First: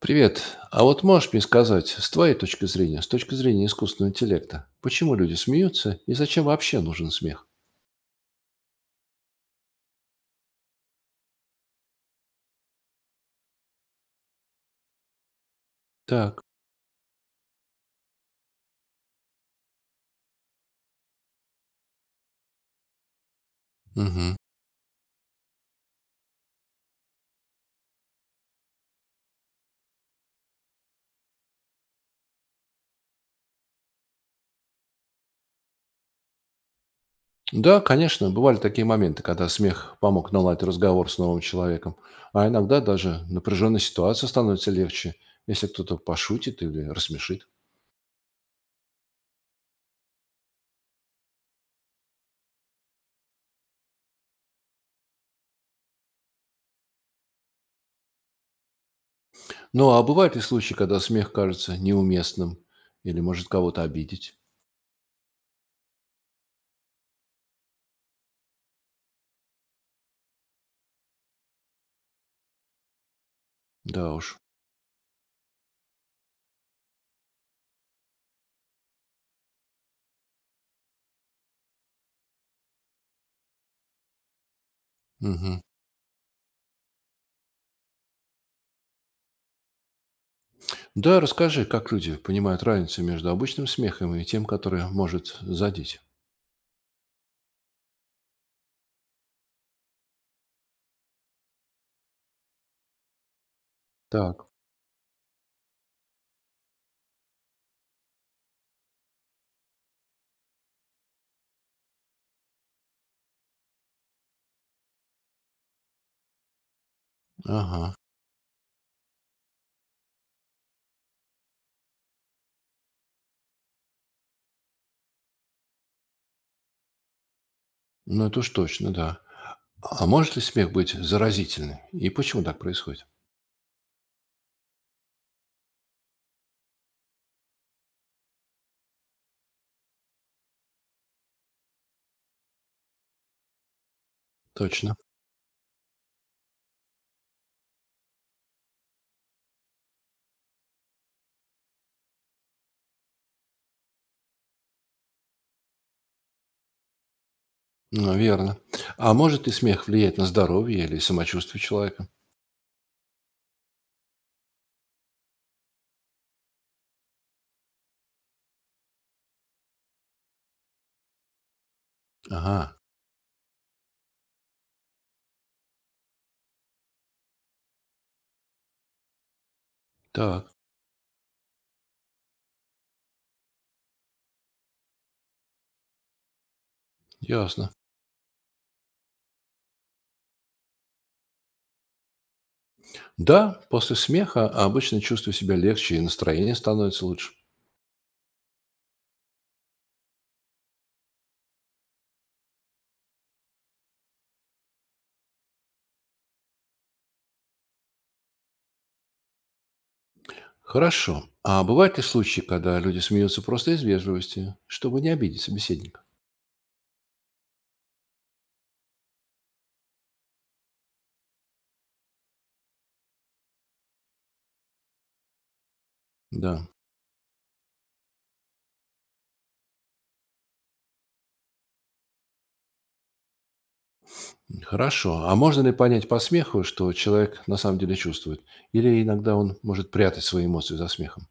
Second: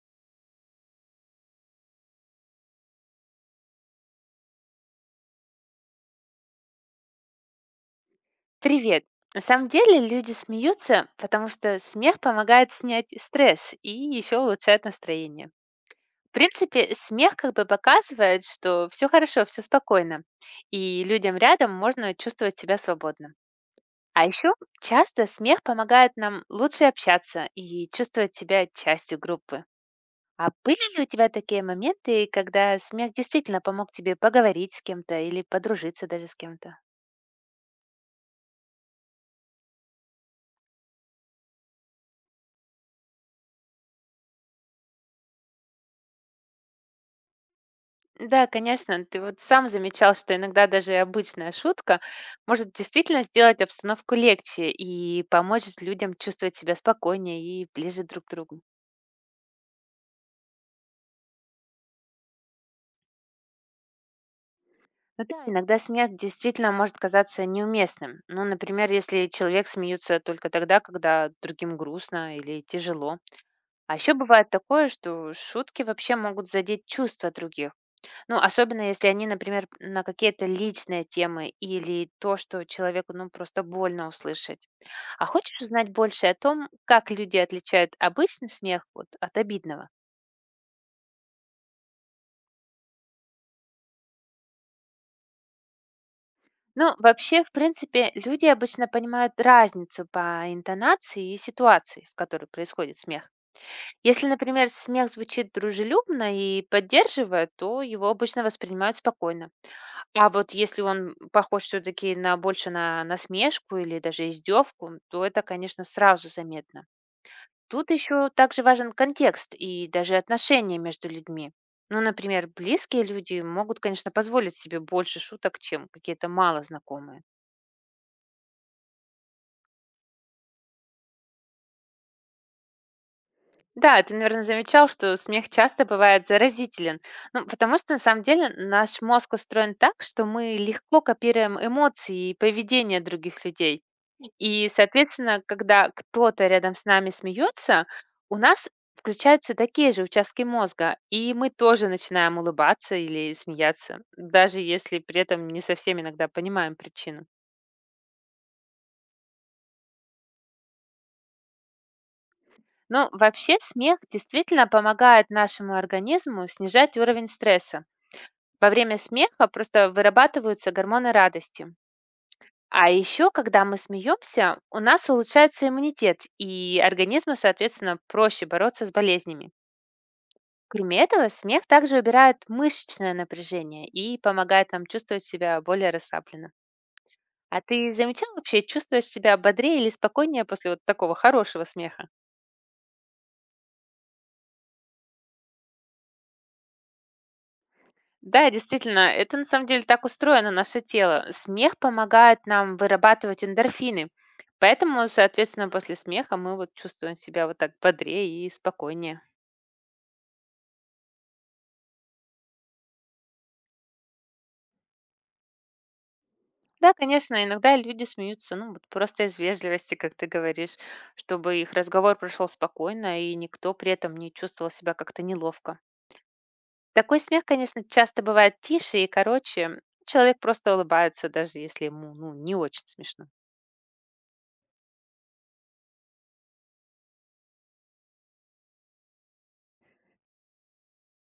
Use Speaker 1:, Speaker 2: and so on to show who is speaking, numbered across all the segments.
Speaker 1: Привет. А вот можешь мне сказать, с твоей точки зрения, с точки зрения искусственного интеллекта, почему люди смеются и зачем вообще нужен смех?
Speaker 2: Привет! На самом деле люди смеются, потому что смех помогает снять стресс и еще улучшает настроение. В
Speaker 1: Так,
Speaker 2: принципе, смех как бы показывает, что все хорошо, все спокойно, и людям рядом можно чувствовать себя свободно. А
Speaker 1: мгм.
Speaker 2: еще часто смех помогает нам лучше общаться и чувствовать себя частью группы. А были ли у тебя такие моменты, когда смех действительно помог тебе поговорить с кем-то или подружиться даже с кем-то?
Speaker 1: Да, конечно, бывали такие моменты, когда смех помог наладить разговор с новым человеком. А иногда даже напряженная ситуация становится легче, если кто-то пошутит или рассмешит.
Speaker 2: Да, конечно, ты вот сам замечал, что иногда даже и обычная шутка может действительно сделать обстановку легче и помочь людям чувствовать себя спокойнее и ближе друг к другу.
Speaker 1: Ну, а бывают ли случаи, когда смех кажется неуместным или может кого-то обидеть?
Speaker 2: Ну да, иногда смех действительно может казаться неуместным. Ну, например, если человек смеется только тогда, когда другим грустно или тяжело. А
Speaker 1: Да
Speaker 2: еще
Speaker 1: уж.
Speaker 2: бывает такое, что шутки вообще могут задеть чувства других. Ну, особенно если они, например, на какие-то личные темы или то, что человеку, ну, просто больно услышать. А хочешь
Speaker 1: Мгм.
Speaker 2: узнать больше о том, как люди отличают обычный смех вот, от обидного?
Speaker 1: Да, расскажи, как люди понимают разницу между обычным смехом и тем, который может задеть.
Speaker 2: Ну, вообще, в принципе, люди обычно понимают разницу по интонации и ситуации, в которой происходит смех. Если,
Speaker 1: Так.
Speaker 2: например, смех звучит дружелюбно и поддерживая, то его обычно воспринимают спокойно. А вот если он похож все-таки на больше на насмешку или даже издевку, то это, конечно, сразу заметно. Тут
Speaker 1: Ага,
Speaker 2: еще также важен контекст и даже отношения между людьми. Ну, например, близкие люди могут, конечно, позволить себе больше шуток, чем какие-то мало знакомые.
Speaker 1: ну это уж точно, да. А может ли смех быть заразительным? И почему так происходит?
Speaker 2: Да, ты, наверное, замечал, что смех часто бывает заразителен. Ну, потому что, на самом деле, наш мозг устроен так, что мы легко копируем эмоции и поведение других людей. И,
Speaker 1: Точно.
Speaker 2: соответственно, когда кто-то рядом с нами смеется, у нас включаются такие же участки мозга, и мы тоже начинаем улыбаться или смеяться, даже если при этом не совсем иногда понимаем причину.
Speaker 1: Ну, верно. А может ли смех влиять на здоровье или самочувствие человека?
Speaker 2: Но вообще смех действительно помогает нашему организму снижать уровень стресса. Во время смеха просто вырабатываются гормоны радости.
Speaker 1: Ага,
Speaker 2: А еще, когда мы смеемся, у нас улучшается иммунитет, и организму, соответственно, проще бороться с болезнями.
Speaker 1: так,
Speaker 2: Кроме этого, смех также убирает мышечное напряжение и помогает нам чувствовать себя более расслабленно. А
Speaker 1: ясно.
Speaker 2: ты замечал вообще, чувствуешь себя бодрее или спокойнее после вот такого хорошего смеха?
Speaker 1: Да, после смеха обычно чувствую себя легче и настроение становится лучше.
Speaker 2: Да, действительно, это на самом деле так устроено наше тело. Смех помогает нам вырабатывать эндорфины. Поэтому, соответственно, после смеха мы вот чувствуем себя вот так бодрее и спокойнее.
Speaker 1: Хорошо. А бывают ли случаи, когда люди смеются просто из вежливости, чтобы не обидеть собеседника?
Speaker 2: Да, конечно, иногда люди смеются, ну, вот просто из вежливости, как ты говоришь, чтобы их разговор прошел спокойно, и никто при этом не чувствовал себя как-то неловко.
Speaker 1: Да.
Speaker 2: Такой смех, конечно, часто бывает тише и короче. Человек просто улыбается, даже если ему, ну, не очень смешно.
Speaker 1: Хорошо. А можно ли понять по смеху, что человек на самом деле чувствует? Или иногда он может прятать свои эмоции за смехом?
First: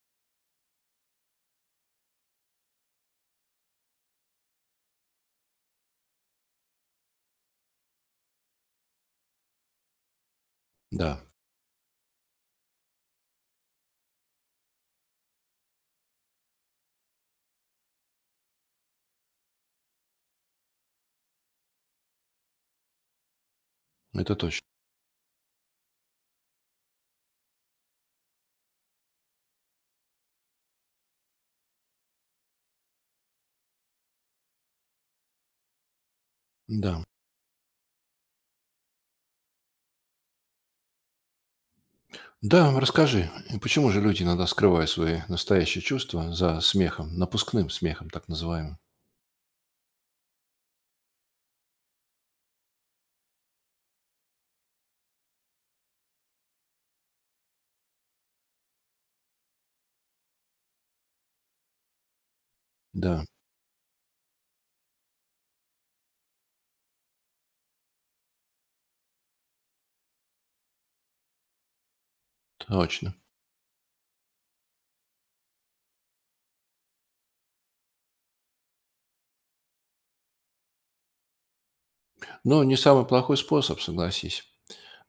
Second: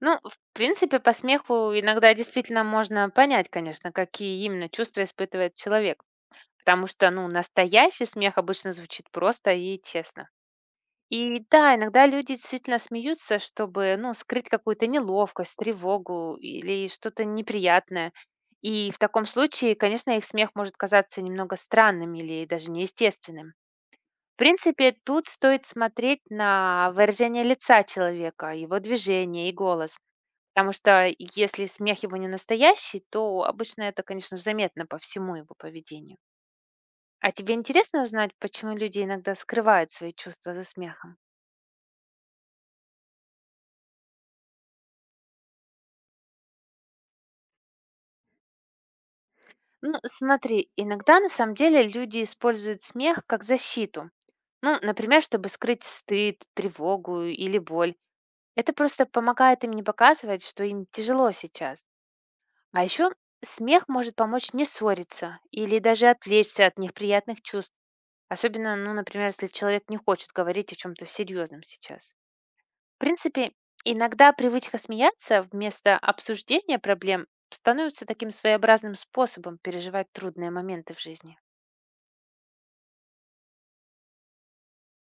Speaker 2: Ну, в принципе, по смеху иногда действительно можно понять, конечно, какие именно чувства испытывает человек. Потому что, ну, настоящий смех обычно звучит просто и честно.
Speaker 1: Да,
Speaker 2: И да, иногда люди действительно смеются, чтобы, ну, скрыть какую-то неловкость, тревогу или что-то неприятное. И в таком случае, конечно, их смех может казаться немного странным или даже неестественным.
Speaker 1: это
Speaker 2: В
Speaker 1: точно.
Speaker 2: принципе, тут стоит смотреть на выражение лица человека, его движение и голос. Потому что если смех его не настоящий, то обычно это, конечно, заметно по всему его поведению.
Speaker 1: Да.
Speaker 2: А тебе интересно узнать, почему люди иногда скрывают свои чувства за смехом?
Speaker 1: Да, расскажи, и почему же люди иногда скрывают свои настоящие чувства за смехом, напускным смехом, так называемым?
Speaker 2: Ну, смотри, иногда на самом деле люди используют смех как защиту. Ну, например, чтобы скрыть стыд, тревогу или боль. Это просто помогает им не показывать, что им тяжело сейчас. А еще
Speaker 1: Да,
Speaker 2: смех может помочь не ссориться или даже отвлечься от неприятных чувств. Особенно, ну, например, если человек не хочет говорить о чем-то серьезном сейчас. В
Speaker 1: точно.
Speaker 2: принципе, иногда привычка смеяться вместо обсуждения проблем становится таким своеобразным способом переживать трудные моменты в жизни.
Speaker 1: Но не самый плохой способ, согласись.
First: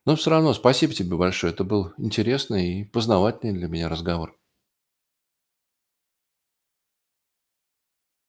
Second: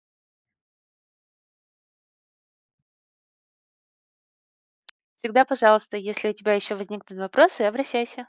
Speaker 1: Но все равно спасибо тебе большое. Это был интересный и познавательный для меня разговор.
Speaker 2: Всегда пожалуйста, если у тебя еще возникнут вопросы, обращайся.